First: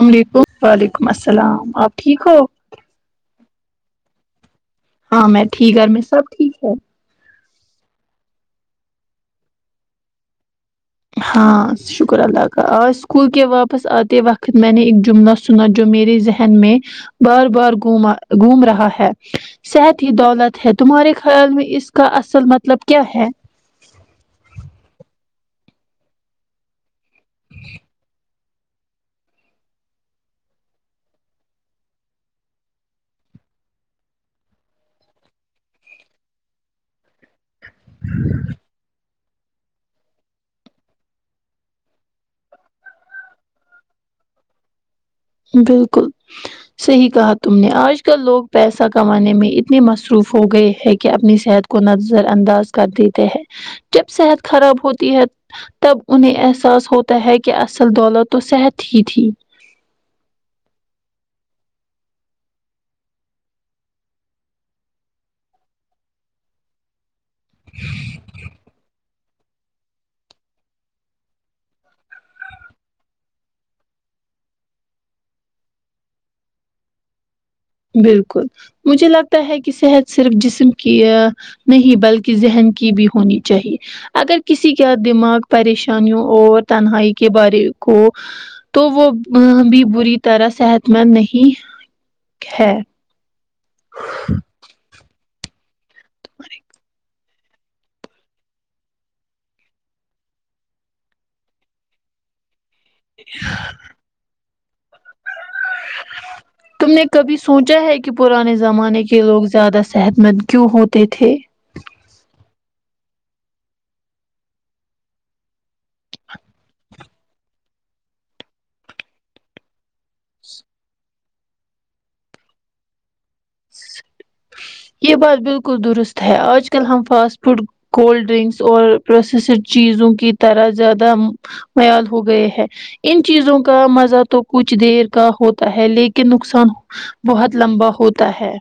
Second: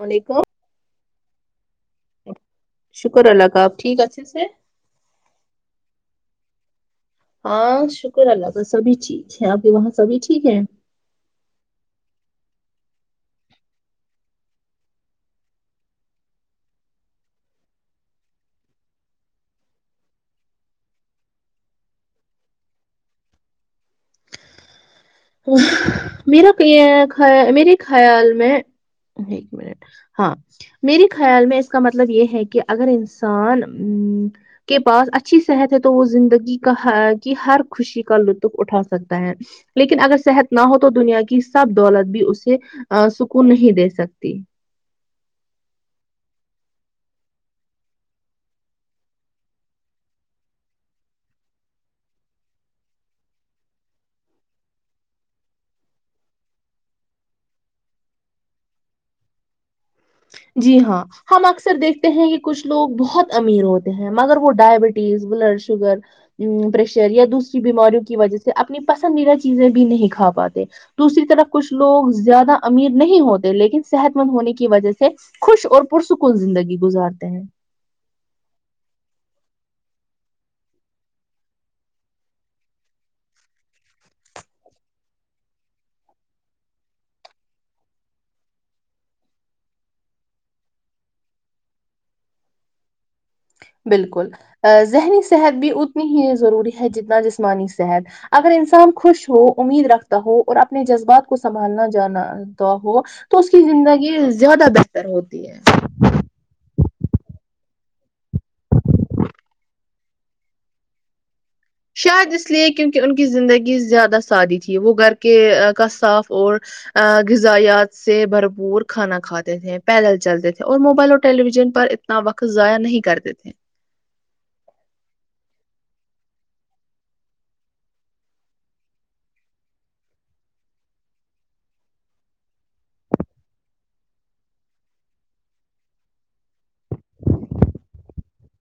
وعلیکم ملیکم وعلیکم السلام آپ ٹھیک ہو شکر اللہ کا اب ٹھیک اچھے سے ہاں میں ٹھیک گھر میں سب ٹھیک ہے ہاں شکر اللہ کا سبھی ٹھیک ہے آپ کے وہاں سبھی ٹھیک ہے ہاں شکر اللہ کا آج اسکول کے واپس آتے وقت میں نے ایک جملہ سنا جو میرے ذہن میں بار بار گھما گوم رہا ہے صحت ہی دولت ہے تمہارے خیال میں اس کا اصل مطلب کیا ہے میرا میرے خیال میں ایک منٹ ہاں میرے خیال میں اس کا مطلب یہ ہے کہ اگر انسان م کے پاس اچھی صحت ہے تو وہ زندگی کا ہر کہ ہر خوشی کا لطف اٹھا سکتا ہے لیکن اگر صحت نہ ہو تو دنیا کی سب دولت بھی اسے سکون نہیں دے سکتی بالکل صحیح کہا تم نے آج کل لوگ پیسہ کمانے میں اتنے مصروف ہو گئے ہیں کہ اپنی صحت کو نظر انداز کر دیتے ہیں جب صحت خراب ہوتی ہے تب انہیں احساس ہوتا ہے کہ اصل دولت تو صحت ہی تھی جی ہاں ہم اکثر دیکھتے ہیں کہ کچھ لوگ بہت امیر ہوتے ہیں مگر وہ ڈائبٹیز بلڈ شوگر پریشر یا دوسری بیماریوں کی وجہ سے اپنی پسندیدہ چیزیں بھی نہیں کھا پاتے دوسری طرف کچھ لوگ زیادہ امیر نہیں ہوتے لیکن صحت مند ہونے کی وجہ سے خوش اور پرسکون زندگی گزارتے ہیں بالکل مجھے لگتا ہے کہ صحت صرف جسم کی یہ نہیں بلکہ ذہن کی بھی ہونی چاہیے اگر کسی کا دماغ پریشانیوں اور تنہائی کے بارے کو تو وہ بھی بری طرح صحت مند نہیں ہیں بالکل ذہنی صحت بھی اتنی ہی ضروری ہے جتنا جسمانی صحت اگر انسان خوش ہو امید رکھتا ہو اور اپنے جذبات کو سنبھالنا جانا ہو تو اس کی زندگی زیادہ بہتر ہوتی ہے تم نے کبھی سوچا ہے کہ پرانے زمانے کے لوگ زیادہ صحت مند کیوں ہوتے تھے شاید اس لیے کیونکہ ان کی زندگی زیادہ سادی تھی وہ گھر کے کا صاف اور غذایات سے بھرپور کھانا کھاتے تھے پیدل چلتے تھے اور موبائل اور ٹیلی ویژن پر اتنا وقت ضائع نہیں کرتے تھے یہ بات بالکل درست ہے آج کل ہم فاسٹ فوڈ کولڈ ڈرنکس اور پروسیسڈ چیزوں کی طرح زیادہ معیاد ہو گئے ہے ان چیزوں کا مزہ تو کچھ دیر کا ہوتا ہے لیکن نقصان بہت لمبا ہوتا ہے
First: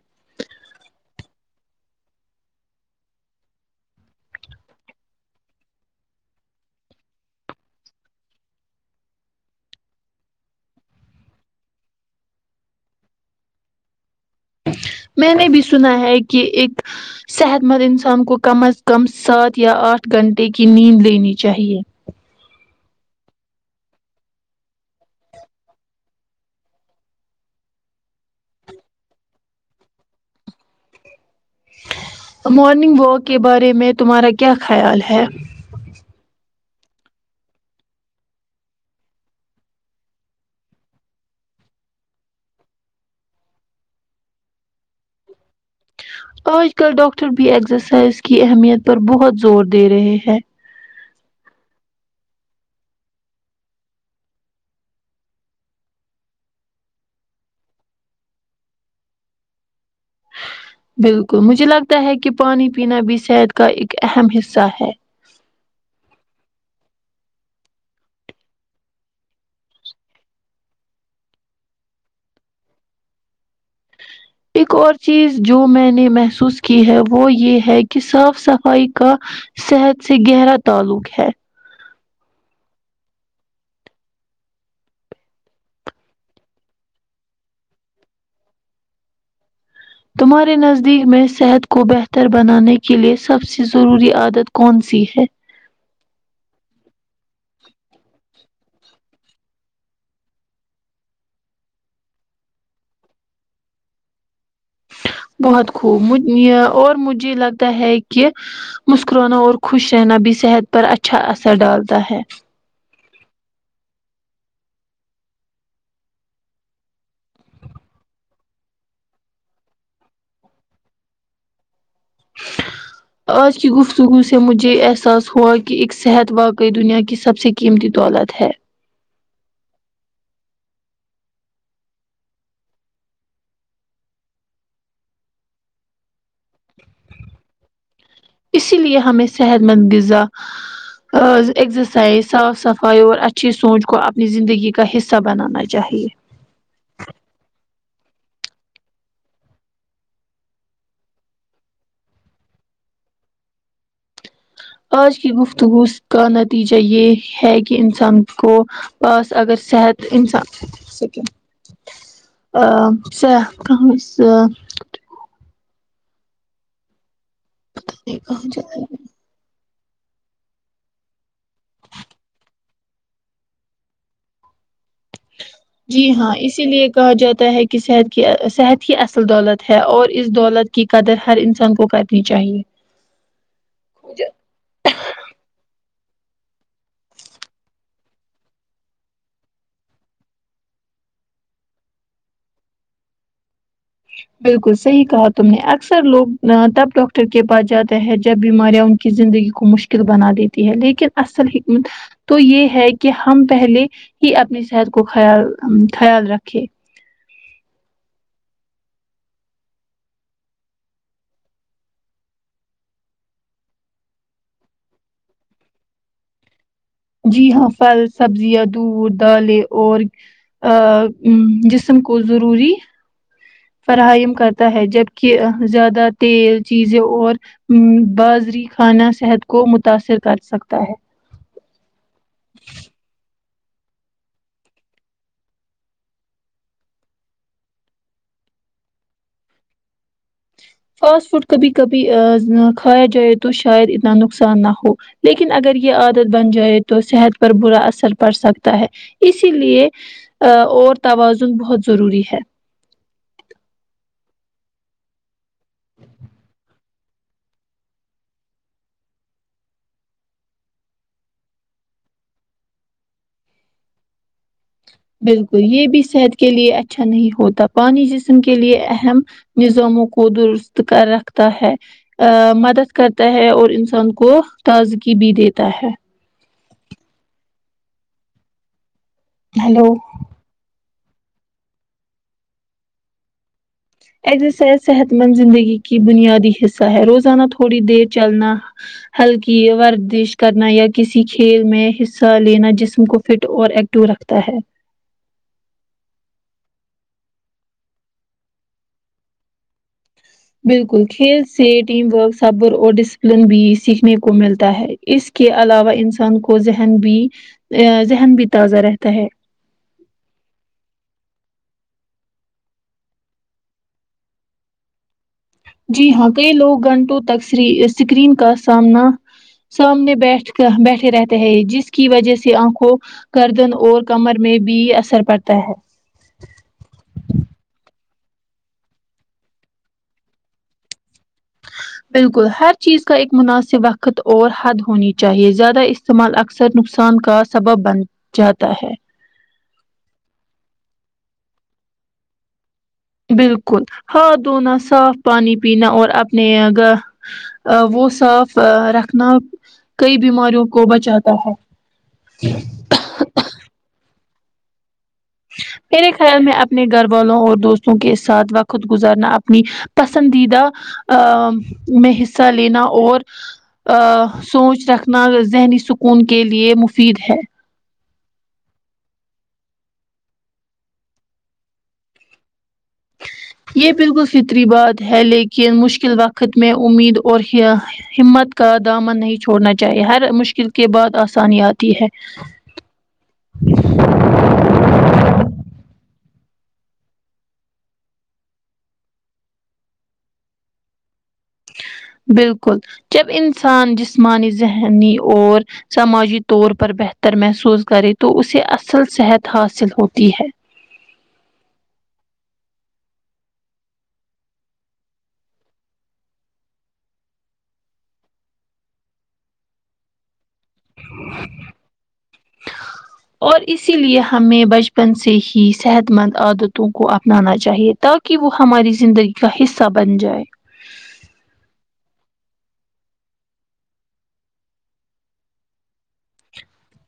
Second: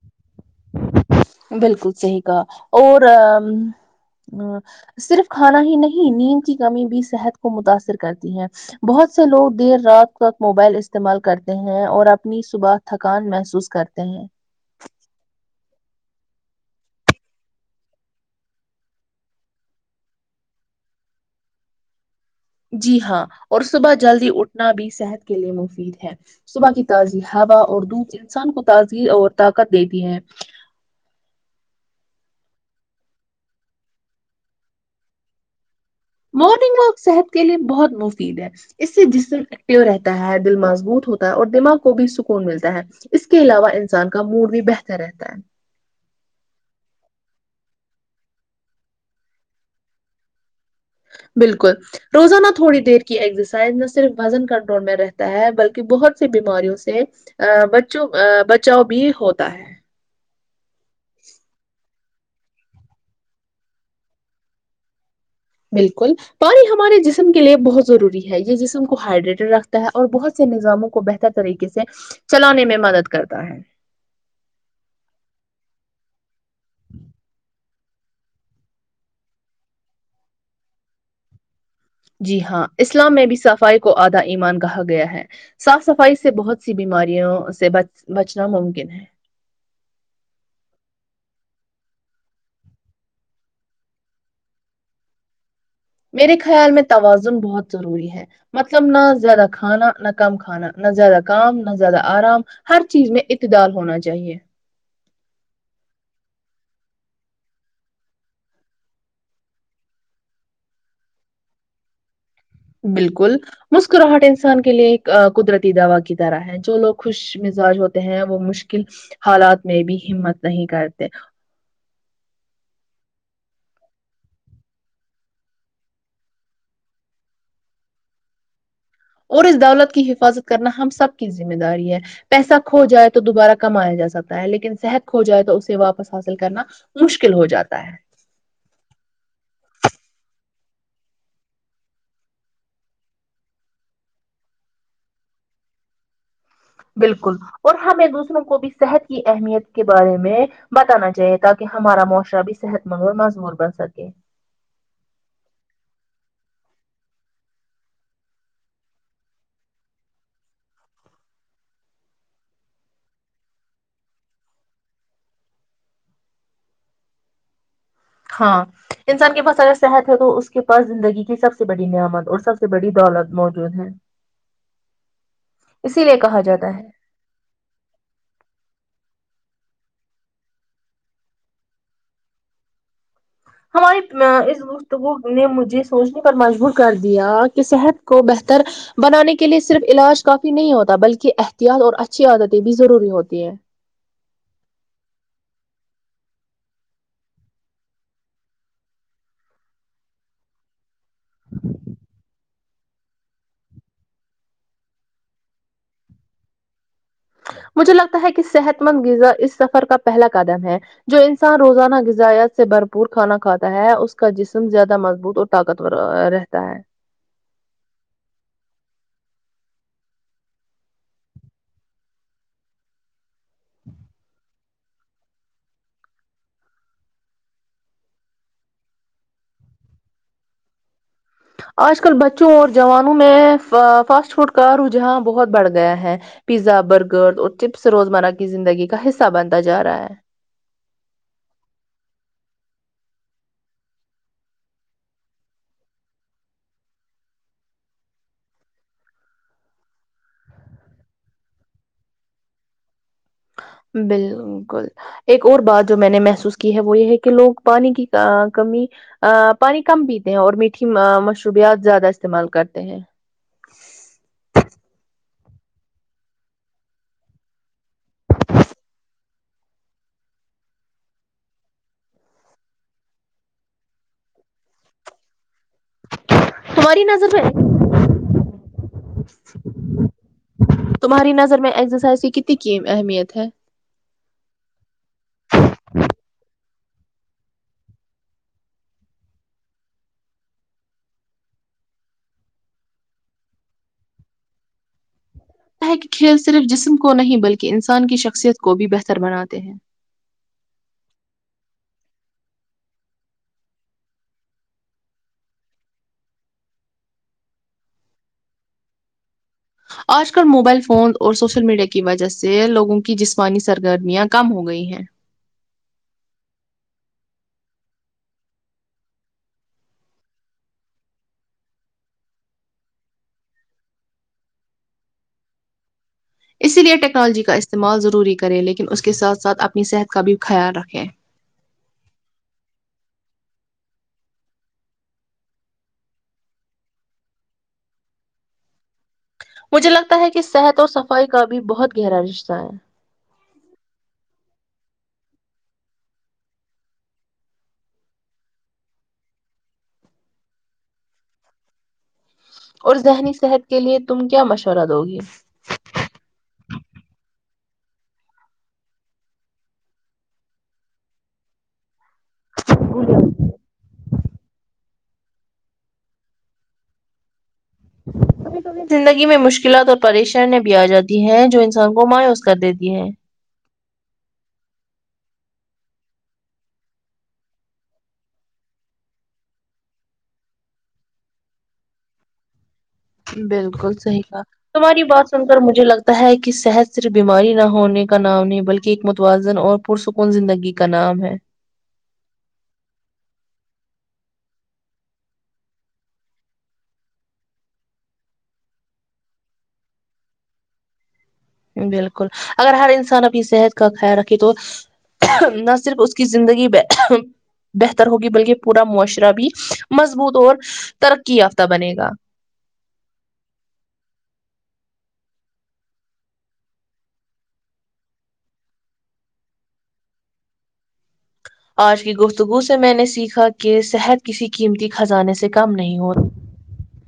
بالکل صحیح کہا اور صرف کھانا ہی نہیں نیند کی کمی بھی صحت کو متاثر کرتی ہے بہت سے لوگ دیر رات تک موبائل استعمال کرتے ہیں اور اپنی صبح تھکان محسوس کرتے ہیں میں نے بھی سنا ہے کہ ایک صحت مند انسان کو کم از کم سات یا آٹھ گھنٹے کی نیند لینی چاہیے جی ہاں اور صبح جلدی اٹھنا بھی صحت کے لیے مفید ہے صبح کی تازی ہوا اور دھوپ انسان کو تازی اور طاقت دیتی ہے مارننگ واک کے بارے میں تمہارا کیا خیال ہے مارننگ واک صحت کے لیے بہت مفید ہے اس سے جسم ایکٹو رہتا ہے دل مضبوط ہوتا ہے اور دماغ کو بھی سکون ملتا ہے اس کے علاوہ انسان کا موڈ بھی بہتر رہتا ہے آج کل ڈاکٹر بھی ایکزسائز کی اہمیت پر بہت زور دے رہے ہیں بالکل روزانہ تھوڑی دیر کی ایکزسائز نہ صرف وزن کنٹرول میں رہتا ہے بلکہ بہت سی بیماریوں سے ا بچوں بچاؤ بھی ہوتا ہے بالکل مجھے لگتا ہے کہ پانی پینا بھی صحت کا ایک اہم حصہ ہے بالکل پانی ہمارے جسم کے لیے بہت ضروری ہے یہ جسم کو ہائیڈریٹر رکھتا ہے اور بہت سے نظاموں کو بہتر طریقے سے چلانے میں مدد کرتا ہے ایک اور چیز جو میں نے محسوس کی ہے وہ یہ ہے کہ کہ صاف صفائی کا صحت سے گہرا تعلق ہے جی ہاں اسلام میں بھی صفائی کو آدھا ایمان کہا گیا ہے صاف صفائی سے بہت سی بیماریاں سے بچ بچنا ممکن ہے تمہارے نزدیک میں صحت کو بہتر بنانے کے لیے سب سے ضروری عادت کونسی ہے میرے خیال میں توازن بہت ضروری ہے مطلب نہ زیادہ کھانا نہ کم کھانا نہ زیادہ کام نہ زیادہ آرام ہر چیز میں عتدال ہونا چاہیے بہت خوب اور مجھے لگتا ہے کہ مسکرانا اور خوش رہنا بھی صحت پر اچھا اثر ڈالتا ہے بالکل مسکراہٹ انسان کے لیے ایک قدرتی دوا کی طرح ہے جو لوگ خوش مزاج ہوتے ہیں وہ مشکل حالات میں بھی ہمت نہیں کرتے آج کی گفتگو سے مجھے یہ احساس ہوا کہ ایک صحت واقع دنیا کی سب سے قیمتی دولت ہے اور اس دولت کی حفاظت کرنا ہم سب کی ذمہ داری ہے پیسہ کھو جائے تو دوبارہ کمایا جا سکتا ہے لیکن صحت کھو جائے تو اسے واپس حاصل کرنا مشکل ہو جاتا ہے اسی لیے ہمیں صحت مند غذا ایکزسائز صاف صفائی اور اچھی سوچ کو اپنی زندگی کا حصہ بنانا چاہیے بالکل اور ہمیں دوسروں کو بھی صحت کی اہمیت کے بارے میں بتانا چاہیے تاکہ ہمارا معاشرہ بھی صحت مند اور مضبوط بن سکے آج کی گفتگو کا نتیجہ یہ ہے کہ انسان کو بس اگر صحت انسان سکھ [unintelligible] ہاں انسان کے پاس اگر صحت ہے تو اس کے پاس زندگی کی سب سے بڑی نعمت اور سب سے بڑی دولت موجود ہے جی اسی لیے ہاں کہا اسی جاتا لیے ہے کہا جاتا ہے کہ صحت کی صحت ہی اصل دولت ہے اور اس دولت کی قدر ہر انسان کو کرنی چاہیے ہمارے [unintelligible] اس میں گفتگو نے مجھے سوچنے پر مجبور کر دیا کہ صحت کو بہتر بنانے کے لیے صرف علاج کافی نہیں ہوتا بلکہ احتیاط اور اچھی عادتیں بھی ضروری ہوتی ہیں بالکل صحیح کہا تم نے اکثر لوگ تب ڈاکٹر کے پاس جاتے ہے جب بیماریاں زندگی کو مشکل بنا دیتی ہے لیکن اصل حکمت تو یے ہے کی ہم پہلے ہی اپنی صحت کو خیال خیال رکھے مجھے لگتا ہے کی صحت مند غذا اس سفر کا پہلا قدم ہے جو انسان روزانہ غذات سے بھرپور کھانا کھاتا ہے اس کا جسم زیادہ مضبوط اور طاقتور رہتا ہے جی ہاں پھل سبزیاں دودھ دالیں اور جسم کو ضروری فراہم کرتا ہے جبک زیادہ تیل چیزیں اور ہمم بازری کھانا صحت کو متاثر کر سکتا ہے آج کل بچوں اور جوانوں میں فاسٹ فوڈ کا رجحان بہت بڑھ گیا ہے پیزا برگر اور چپس روزمرہ کی زندگی کا حصہ بنتا جا رہا ہے فاسٹ فوڈ کبھی کبھی کھایا جائے تو شاید اتنا نقصان نہ ہو لیکن اگر یے عادت بن جائے تو صحت پر برا اثر پڑ سکتا ہے اسی لیے اور توازن بہت ضروری ہے بالکل ایک اور بات جو میں نے محسوس کی ہے وہ یے ہے کی لوگ پانی کی کمی آ پانی کم پیتے ہیں اور میٹھی مشروبیات زیادہ استعمال کرتے ہیں بالکل یے بھی صحت کے لیے اچھا نہیں ہوتا پانی جسم کے لیے اہم نظاموں کو درست کر رکھتا ہے آ مدد کرتا ہے اور انسان کو تازگی بھی دیتا ہے تماری نظر میں ہیلو تمہاری نظر میں ایکزرسائز کی کتنی کی اہمیت ہے ایکزرسائز صحت مند زندگی کی بنیادی حصہ ہے روزانہ تھوڑی دیر چلنا ہلکی ورزش کرنا یا کسی کھیل میں حصہ لینا جسم کو فٹ اور ایک ٹو رکھتا ہے کی کھیل صرف جسم کو نہیں بلکی انسان کی شخصیت کو بھی بہتر بناتے ہیں بالکل کھیل سے ٹیم ورک صبر اور ڈسپلین بھی سیکھنے کو ملتا ہے اس کے علاوہ انسان کو ذہن بھی ذہن بھی تازہ رہتا ہے آج کل موبائل فون اور سوشل میڈیا کی وجہ سے لوگوں کی جسمانی سرگرمیاں کم ہو گئی ہیں جی ہاں کئی لوگ گھنٹوں تک سکرین کا سامنا سامنے بیٹھ کر بیٹھے رہتے ہیں جس کی وجہ سے آنکھوں گردن اور کمر میں بھی اثر پڑتا ہے اسی لیے ٹیکنالوجی کا استعمال ضروری کریں لیکن اس کے ساتھ ساتھ اپنی صحت کا بھی خیال رکھیں بالکل ہر چیز کا ایک مناسب وقت اور حد ہونی چاہیے زیادہ استعمال اکثر نقصان کا سبب بن جاتا ہے مجھے لگتا ہے کی صحت اور صفائی کا بھی بہت گہرا رشتہ ہے بالکل ہاتھ دھونا صاف پانی پینا اور اپنے گھر آ وہ صاف رکھنا کئی بیماریوں کو بچاتا ہے اور ذہنی صحت کے لیے تم کیا مشورہ دو گی میرے خیال میں اپنے گھر والوں اور دوستوں کے ساتھ وقت گزارنا اپنی پسندیدہ آ میں حصہ لینا اور آ سوچ رکھنا ذہنی سکون کے لیے مفید ہے [unintelligible] زندگی میں مشکلات اور پریشانیا بھی آ جاتی ہیں جو انسان کو مایوس کر دیتی ہے یہ بالکل فطری بات ہے لیکن مشکل وقت میں امید اور ہمت کا دامن نہیں چھوڑنا چاہیے ہر مشکل کے بعد آسانی آتی ہے بالکل صحی کہا تمہاری بات سن کر مجھے لگتا ہے کی صحت صرف بیماری نہ ہونے کا نام نہیں بلکی ایک متوازن اور پرسکون زندگی کا نام ہے بالکل جب انسان جسمانی ذہنی اور سماجی طور پر بہتر محسوس کرے تو اسے اصل صحت حاصل ہوتی ہے بالکل اگر ہر انسان اپنی صحت کا خیال رکھے تو نہ صرف اس کی زندگی میں بہتر ہوگی بلکی پورا معاشرہ بھی مضبوط اور ترقی یافتہ بنے گا اور اسی لیے ہمیں بچپن سے ہی صحت مند عادتوں کو اپنانا چاہیے تاکہ کی وہ ہماری زندگی کا حصہ بن جائے آج کی گفتگو سے میں نے سیکھا کہ صحت کسی قیمتی خزانے سے کم نہیں ہو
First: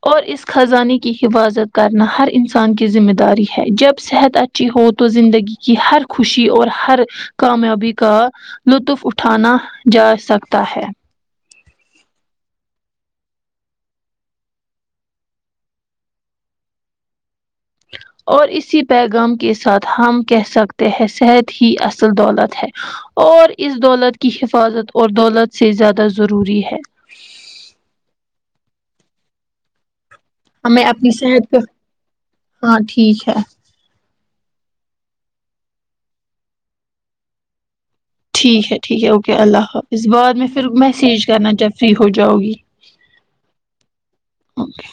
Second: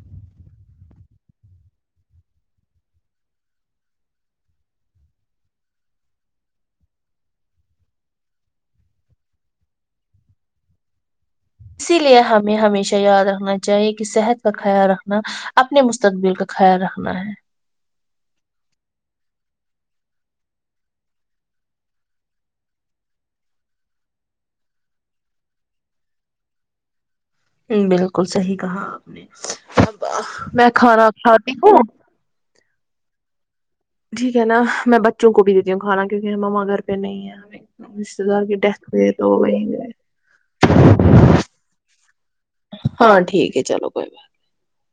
اور اس خزانے کی حفاظت کرنا ہر انسان کی ذمہ داری ہے جب صحت اچ چی ہو تو زندگی کی ہر خوشی اور ہر کامیابی کا لطف اٹھانا جا سکتا ہے اسی لیے ہمیں ہمیشہ یاد رکھنا چاہیے کی صحت کا خیال رکھنا اپنے مستقبل کا خیال رکھنا ہے اور اسی پیغام کے ساتھ ہم کہہ سکتے ہیں صحت ہی اصل دولت ہے اور اس دولت کی حفاظت اور دولت سے زیادہ ضروری ہے جی بالکل صحیح کہا آپ نے اب میں ہمیں کھانا اپنی صحت کھاتی پہ ہوں ہاں ٹھیک ہے ٹھیک ہے نا میں بچوں کو بھی دیتی ہوں کھانا کیونکی مما گھر پے نہیں ہے دار کی ٹھیک ہے ڈیتھ ٹھیک ہوئی ہے تو اوکے وہ اللہ وہیں گئے حافظ بعد میں فیر میسج کرنا جب فری ہو جاؤ گی ہاں ٹھیک ہے چلو کوئی بات اوکے